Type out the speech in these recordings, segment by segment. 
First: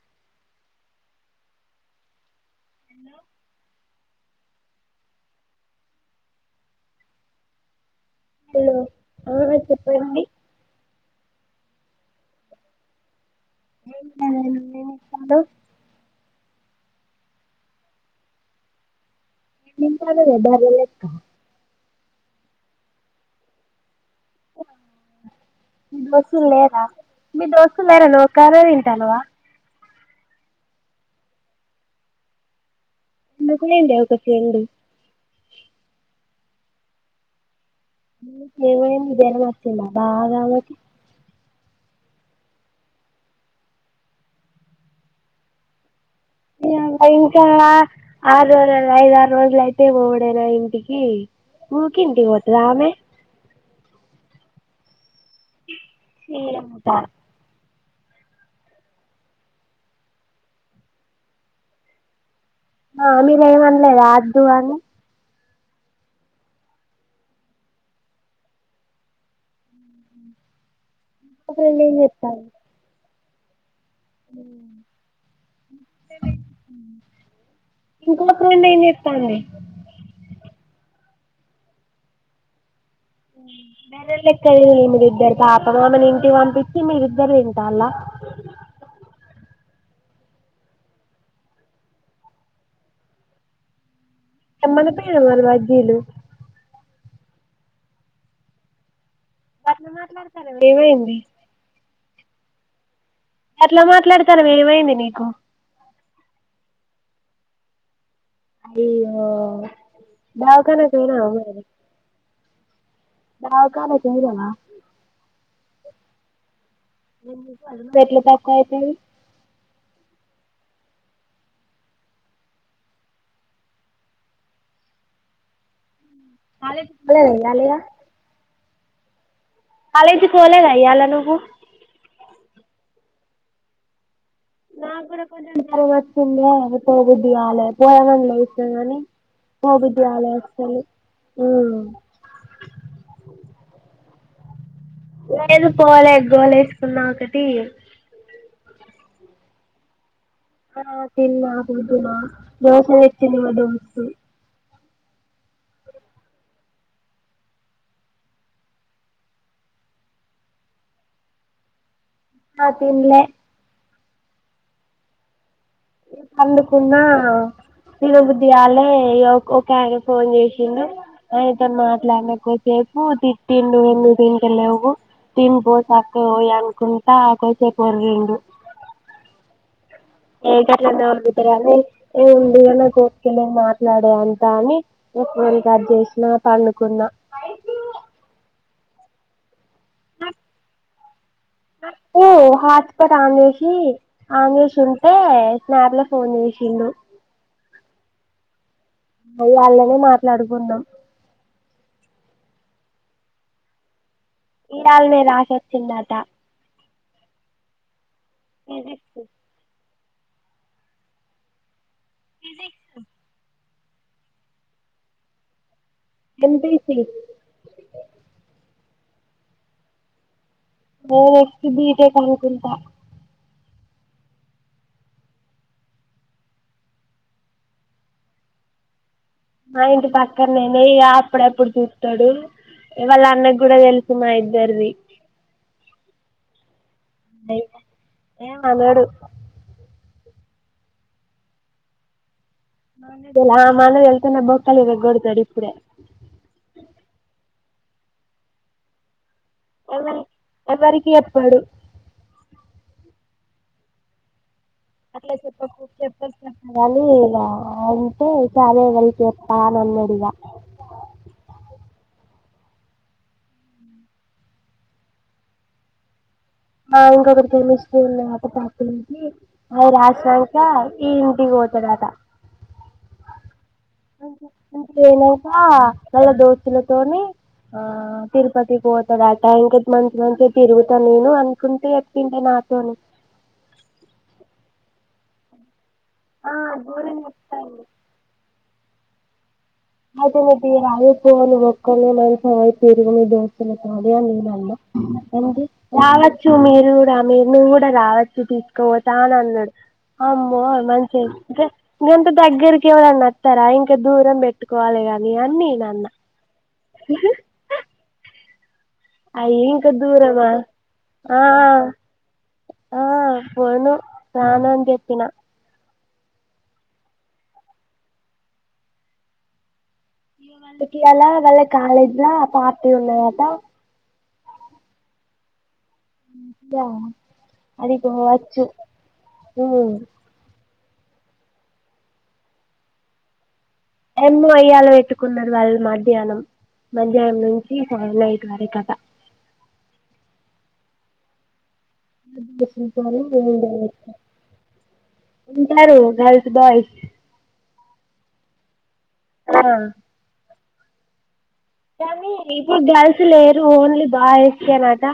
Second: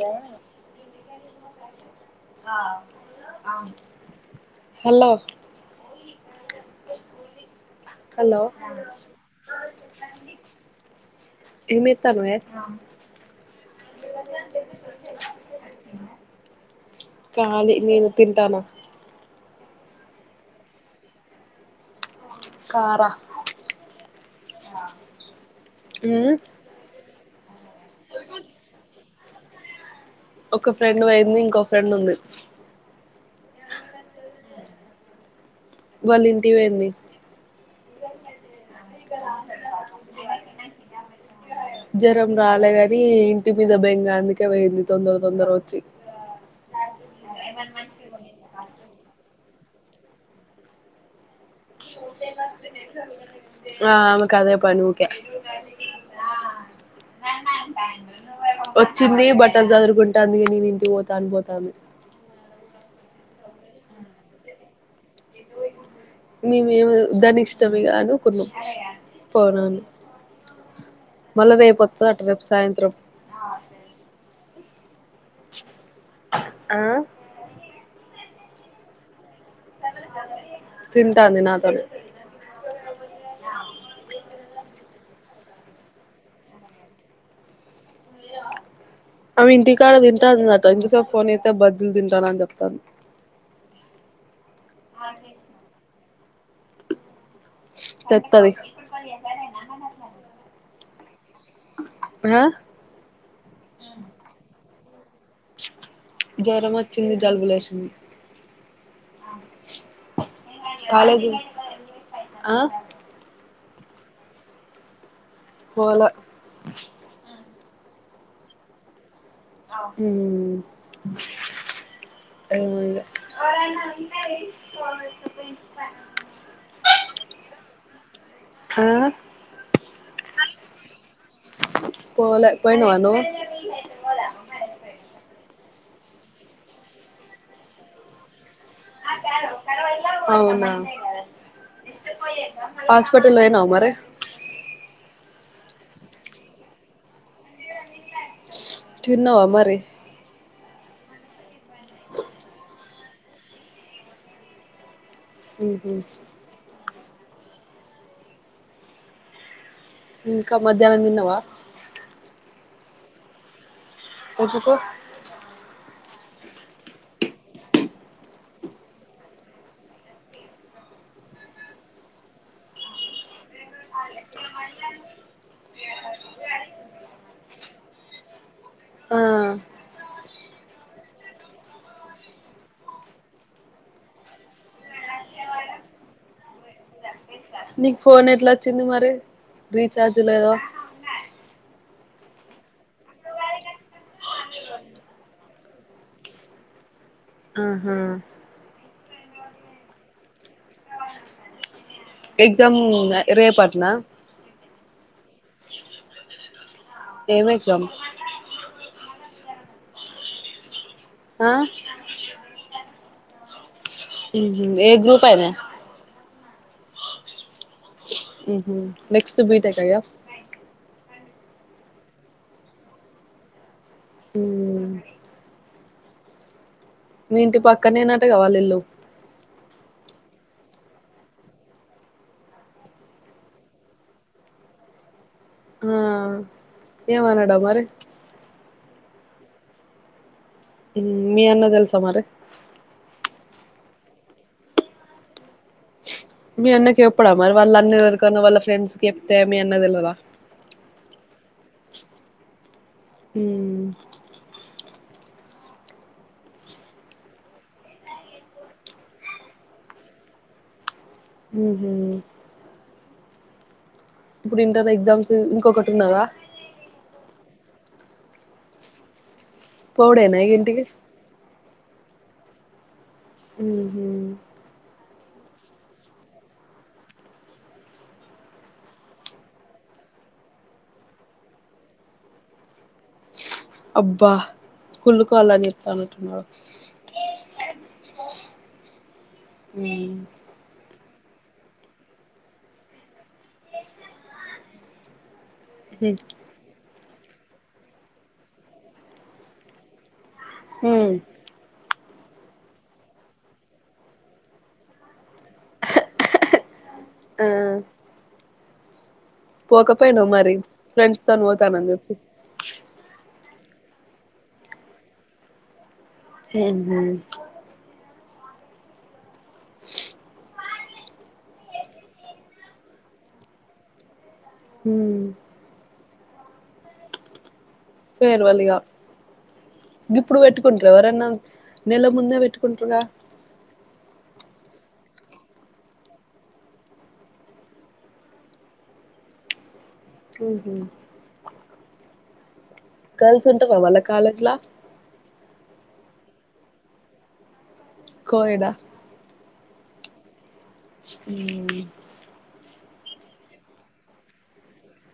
Hello ఆ hello hello ఆ చెప్పండి ఏం చేత్తానవే కాలి నేను తింటాన్నా ఏం తింటన్నవే బర్రె లెక్క కారా మీ ఉమ్ దోస్తులు లేరా మీ దోస్తులు లేరా నువ్ ఒక్కామె తింటానవా ఒక ఫ్రెండ్ పోయింది ఇంకో ఫ్రెండ్ ఉంది ఎందుకు పొయిందే ఒక ఫ్రెండ్ వాళ్ళ ఇంటికీ పోయింది ఏమయింది జ్వరం వచ్చిందా బాగా ఆమెకి జ్వరం రాలేగాని ఇంటి మీద బెంగా అందుకే పోయింది తొందర తొందర వచ్చి. [unintelligible] ఐదు ఆరు రోజులు అయితే పోవుడేనా ఇంటికి ఊకే ఇంటికి పోతదా ఆమె ఆ ఆమెకు అదే పని ఊకె [unintelligible] వచ్చిందీ బట్టలు సదురుకుంటాంది నేను ఇంటికి పోతా అని పోతాంది [inaudible] మీరేం అనలేదా ఆద్దు అనీ [unintelligible] మేమేమీ దాని ఇష్టమిగా అనుకున్నాం పోనాని. మా మళ్ళా రేపు ఫ్రెండ్ ఏం ఓత్తదట రేపు చెప్తాంది సాయంత్రం ఆ ఇంకో ఫ్రెండ్ ఏం చేత్తాంది తింటాంది నాతోనె బర్రెల్లెక్క తిను మీదిద్దరు పాపం ఆమన్ ఇంటికి పంపించి మీరిద్దర్ తింటాల్ల ఇ [unintelligible] అమె ఇంటికాడ తింటాందట ఇంతసేప్ ఫోన్ చేత్తే బజ్జీల్ తింటాన అని చెప్తంది తేమ్మనపోయినవ్ మరి బజ్జీలు తెత్తది గట్ల మాట్లాడతానవ్ ఏమైంది హా అట్ల మాట్లాడతనవ్ ఏమైంది నీకు జరమొచ్చింది జలుబులేశింది అయ్యో దావ్కానక్ వోయినవా కాలేజీ మరి ఆ దవ్కానక్ వోయినవా పోలె ఎట్ల తక్కువైతది మ్ ఏమో ఇగ కాలేజ్క్పోలేదా ఇయ్యాలిగా ఆ కాలేజీక్ వోలేదా ఇయ్యాల నువ్ పోలే పోయినవా నువ్ నాక్ గుడా కొంచెం జరం ఒచ్చిందే పోబుద్దిగాలే పోదామని లేసి గనీ పోబుద్ధి గాలే అస్సలు ఆ హాస్పటల్ వోయినవా మరి లేదు పోలే గోలేసుకున్నా ఒకటి తిన్నవా మరీ ఆ తిన్న పోతున్న దోశ తచ్చింది మా దోస్తు మ్ హ్ ఇంక మధ్యానం దిన్నవా ఆ తిన్లే ఏతుకు పండుకున్నా తినబుద్ధిగాల్లే ఇగ ఒక అయన ఫోన్ చేసిండు ఆయనతోన్ మాట్లాడినకోసేపు తిట్టిండు ఎందుకు తింటలేవు తిను్పో సక్కగ్ వొయ్ అనుకుంటా కోసేపు ఒర్రిండు ఆ మరి అదే ఎంది అని నాక్ ఓపిక లేదు మాట్లాడే అంత అని ఇగ ఫోన్ కట్ జేష్నా పండుకున్న నీక్ ఫోన్ ఎట్ల ఒచ్చింది మరి రీఛార్జ్ లేదో హాస్పాట్ ఆన్ చేషీ ఆన్ చేషుంటే స్నాప్ ల ఫోన్ జేషిండు ఆహా అల్లల్లనే మాట్లాడుకున్నాం ఎగ్జామ్ రేపట్నా ఇయాల్నె రాశొచ్చిండట ఏం ఎగ్జాం పిజిక్సు ఆ మ్ హ్ ఏ గ్రూప్ అయ్ న ఎంపిసి మ్ హ్ నెక్స్ట్ బీటక్కా ఇగ ఎక్ బటేక్ అనుకుంటా ఉ మీ ఇంటి పక్కనేనటగా వాళ్ళ ఇల్లు మా ఇంటి పక్కన నేనే ఇగా అప్పుడెప్పుడు చూస్తాడు వాళ్ళ అన్నకి గూడా తెలుసు మా ఇద్దరిది ఆ ఏమనడా మరి ఏం అనడు మీ అన్న తెలుసా మరి ఆ మా అన్నకి తేలిస్తే నా బోక్కలు ఇరగోడ తాడు ఇప్పుడే మీ అన్నకి చేప్పడా మరి వాళ్ళ అన్నిన్నా వాళ్ళ ఫ్రెండ్స్కి తే మీ అన్నకి తెలువదా ఎవరి ఎవరికి చెప్పడు ఉమ్ అట్లా చెప్ప చెప్ప చెప్పగాని ఇలా అంటే ఇగా చదివి వెళ్ళి చెప్పా అన్నది ఒడిగా ఉహు ఇప్పుడు ఇంటర్ ఎగ్జామ్స్ ఇంకొకటి ఉన్నాదా ఇంకొకరు కెమిస్ట్రీ ఉన్న నాతోపాటు అవి పోవుడేనా ఇగ రాసాక ఇంటికి ఈ ఇంటికి తర్వాత ఉహు పోయినాక మల్ల దోస్తులతోని ఆ తిరుపతికి పోతాడు అటా ఇంకొక మన్త్ నుంచి తిరుగుతాను నేను అనుకుంటే చెప్పింటే నాక నాతోని అబ్బా కుల్కువలని తన్నూటన్నా ఆ గోరంగా చెప్తాండు [unintelligible] రావచ్చు మీరు మీరు ఈవినింగ్ కూడా రావచ్చు తీసుకపోతనడు అమ్మో మంచి అంటే అంత దగ్గరికి ఎవరున్న వస్తారా ఇంకా దూరం పెట్టుకోవాలి గాని నీ అన్నీ నేను అన్న ఆ అయి ఇంకా పోకపోయినవ్ దూరమా మరి ఫ్రెండ్స్ ఆ తోని పోతానని చెప్పి ఆ పోను రానని చేప్పిన [unintelligible] [inaudible] పండు ఇయ్యాలా వాళ్ళ కాలేజ్ ల పార్టీ ఉన్నదటా హమ్ గా అది ఫేర్వెల్ పొవచ్చు ఇగ మ్ గిప్పుడు ఎవరన్నా నెల ముందే పెట్టుకుంటార్ గా యమ్ మో ఇయాల వేట్టుకునరు వాళ్ళు మధ్యానం మంధ్యానం నుంచి సాన్ నైట్ వరకట ఉహు పించను గర్ల్స్ ఉంటరా వాళ్ళ కాలేజ్లా ఉంటారు హెల్త్ బాయ్ కోయీడా ఆ టామి ఇట్ గర్ల్స్ లేరు ఓన్లీ బాయ్స్ కెనట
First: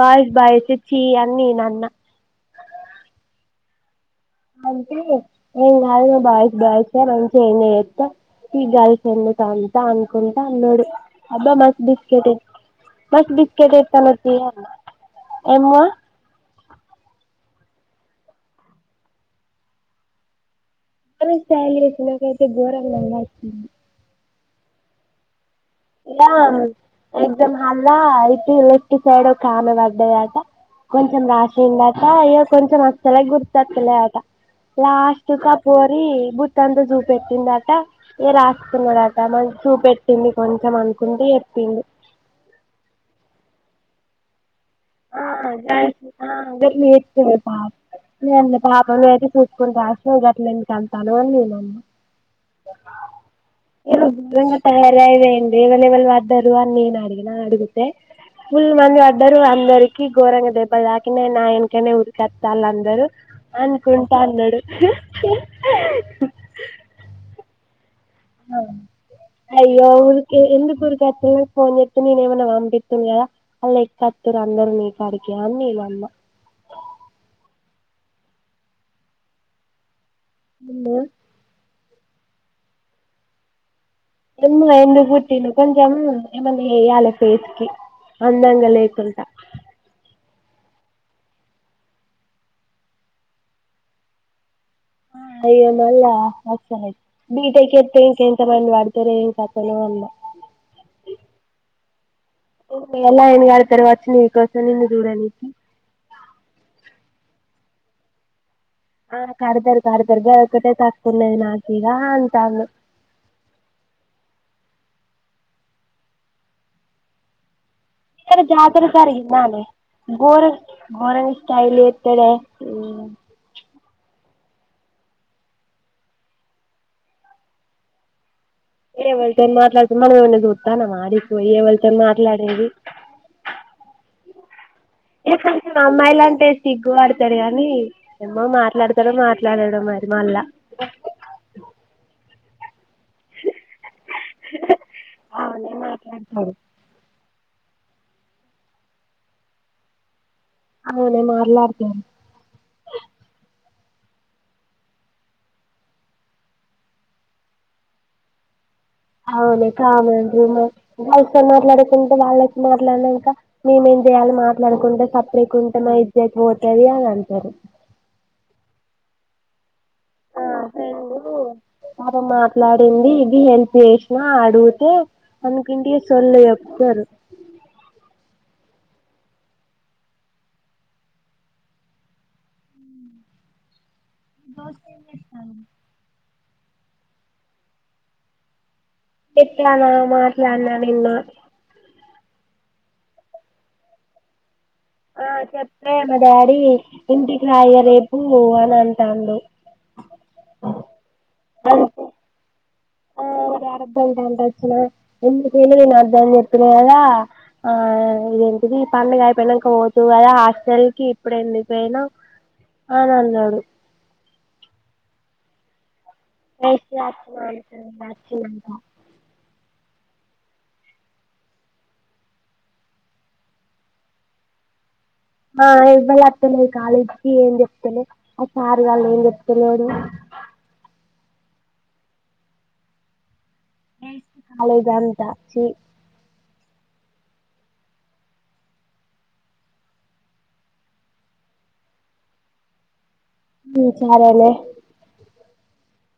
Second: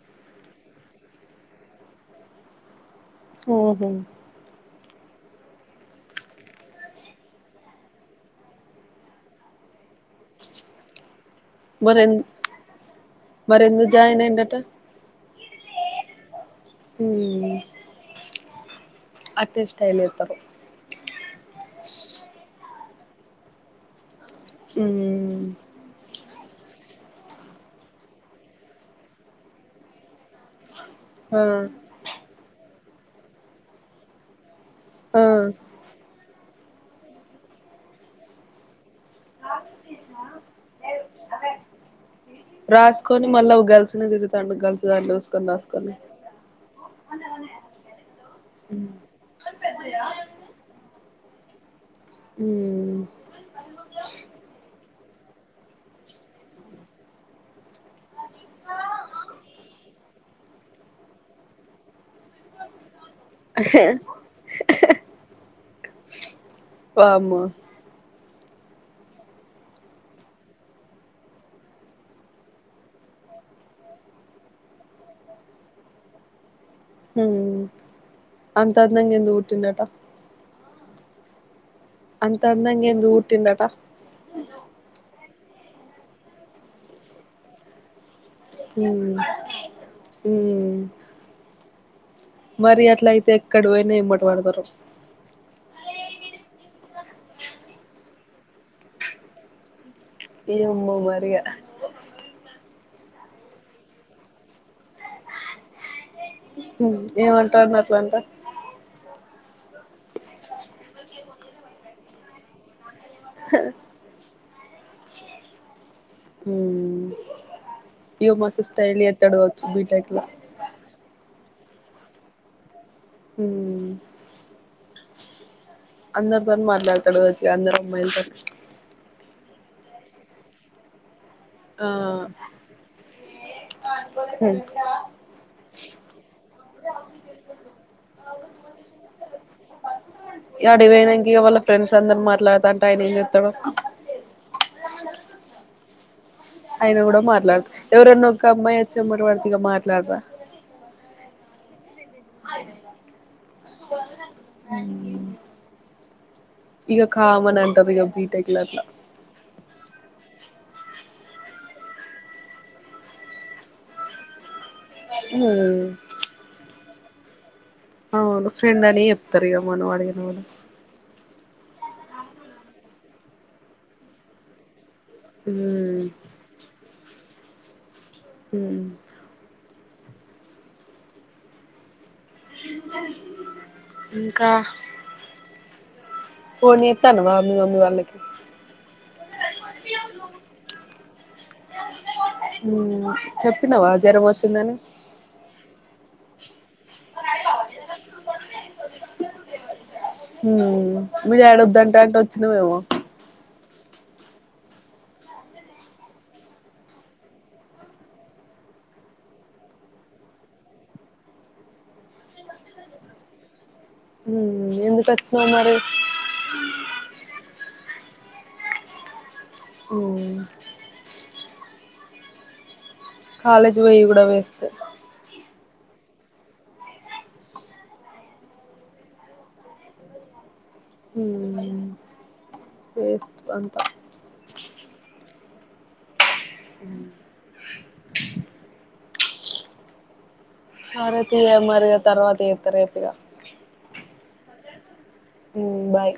బాయ్స్ బాయ్స్ చీ అని నే అన్నా ఉహు అంటే ఏం గాదు బాయ్స్ బాయ్స్ మంచిగా ఎంజాయ్ చేస్తా ఈ గల్ ఫ్రెండ్ ఎందుకు అంతా అన్కుంటా అన్నాడు అబ్బా మంచి మరెం బిస్కెట్ మస్త్ బిస్కెట్ మరెందుకు ఇస్తునవ్ జాయిన్ తీ అయిండట ఉమ్ అటనే స్టల్ చేస్తారు అర్ స్ స్టై ల్ ఇన్ దకైతే గోరం గద రా చిన్ [unintelligible] చి న్ నీ [unintelligible] ఇగ ఆ ఎగ్ జామ్ హల్ ల ఇటివ్ లేఫ్ట్ సైడ్ ఓకామె బడ్డది అట కొంచమ్ ఆ రాశిందట అయ్యో కొంచమ్ అసలే గుర్ త్తలే అట లాస్టుక ఆ పోరి బుత్తంతా చూపెట్టిందట ఏ రాస్ కుంనద తమన్ చూపెట్టింది కొంచమ్ అనుకుంటి ప్పిండు అట్ నే తిరుతాండు గల్ ల్స్ ఆ గల్ స్ ఆ గట్ నే జెతుంన్ పాప్ ఎమ్ లే పాపమ్ లే లేతి చూస్ కుంట్ రాశ్ నవ్ గట్ లెన్ తన్ కలవన్ నేన్ నమ్మ మ్మ్ ఇరువ్ నిజన్ ట్యా [unintelligible] రైమెంది ఎవలెవల్ బడ్డర్ అన్ నేన్ అడిగిన అడుగుతే ఫుల్ మంద్ బడ్డఅన్ అందరికి గోరంగ దెబ్బల్ దాకినయ్ నా ఏనకనే ఉర్ కతాల్ అందరు అన్ కుంటా అనడు హ్ హ్ హి హి వామ్మో అ అయ్యో ఉర్ కే ఎందుకుర్ కొతనవ్ ఫోన్ జెతే నేన్ ఏమనా వాంపితునే గద అల్ ఎతత్ తుర్ అందరు నీ కాడిగె అన్ నేనన్న హుమ్ అంతందంగా ఎందుక్ పుట్టినట ముల్లో అంతందంగ ఎందుక్ పుటింనట యమ్ మో ఎందుక్ పుటిండో కొంచమ్ ఏమన్ ఏయాల ఫేస్ కి అందంగ లేకుంట హుమ్ మరి అట్ల అయితే ఎక్కడ్ బోయిన యమ్ మట పడతరు అయ్యో మల్ల ఆ మస్ పనై [unintelligible] బీటెక్ జేతే ఇంక్ ఎంత మంది బడ్ తారో ఏం కత్ తున్నదో అన్న ఏమో మరియా ఇంగె లైన్ గడతర్ ఓచ్చి నీకొసమ్ నిన్ను జూడనికి హ్మ్ ఏవంటండ్ అస్ లంట కర్ తర్ కర్ తర్ గా ఒకటే తక్కుకునది నా కిగ అంటండ్ హ హ్మ్ ఇకరు జాతర జర్ గిందనే ల బోరు గోరంగ్ స్టై ల్ జేతడే ఉమ్ అందర్ తోన్ మాట్లాడతాడు ఓచ్చి అందరమ్మాయిల్ తో ఏ ఎవర్ తోన్ మాట్లాడ్ తు మనమ్ ఎవర్ నన్ జుతానమ అజీవ్ పోయి ఎవల్ తోన్ ఆ మాట్లాడేది ఏ కొంచమ్ అమ్మాయిలంటే సిగ్గు బడతడ్ గానీ ఏమ్మో మాట్లాతాడో మాట్లాడడో మర్ ఇవాళ్ళ యాడికి ఇగ వళ్ళ ఫ్రెండ్స్ అందన్ మా ట్ల టాయి నై జెతాడో అవునే మాట్లాడతాడు ఆయిన గుడా మాట్లాత్ ఎవరోన్నా ఒక అమ్మాయి వచ్చి ఎమట్ పడ్ తే ఇగ మాట్లాడ్ రా హవ్ నే మాట్లాడ్ తున్ హ్మ్ ఇగ కామనంటార్ బిగబ్ [unintelligible] బీటెకె లా అట్లా గల్ ల్స్ తో మాట్లాడ్ కుంట వాళ్ళత్ [unintelligible] మాట్లాడ్ నంక మేమేం జెయాలి మా మాట్లాడ్ కుంట సప్ రేట్ కుంట హ్మ్ మా ఇజత్ పోతది అన్ అంటారు అవును ఫ్రెండ్ అనే చెప్ తరు ఇగ మనం అడిగిన కూడా పాపమ్ మాట్లాడింది ఇది అన్ చేశ్ నా అడుగుతే అనుకుంటి హ్మ్ సొల్లు జెప్ తరు హ్మ్ ఇ మీ దోస్త్ ఏం చేత్తంది ఫోన్ చెత్తనవా మి మమ్మీ వాళ్ళకి చేత్తాన మాట్లాడిన నిన్న ఉమ్ చెప్పినావా జ్వరం వచ్చిందని ఆ చెప్తే మా డాడి ఇంటికి రా ఇగ రేపు అని అంటండు హ్మ్ మీ డాడీ వద్దంటంటే వచ్చినవేమో మా డాడీ వద్దంటటే వచ్చిన ఎందుకుపోనా నేను వద్ద అని చెప్పిన కదా ఆ ఇగ ది పండుగ అయిపోయినంక పోతువు కదా హాస్టల్ కి ఇప్పుడే ఎందుకు పోయినవ్ అనన్నాడు ఉమ్ మ్ ఎందుకు వచ్చినవ్ మరి [unintelligible] ఉమ్ కాలేజీ పోయ్యి కూడా వెస్ట్ ఆ ఎవ్వళ్లత్తలేదు కాలేజీకి ఏం చెప్తాలే ఆ సార్ గాళ్ళు ఏం చెప్తలేడు ఉమ్ వేస్ట్ ప వేస్ట్ కాలేజ్ అంత ఛీ సరే తీయిగ మరి తర్వాత చేత్తా రేపి గా ఉమ్ సరేలేే ఉమ్ బాయ్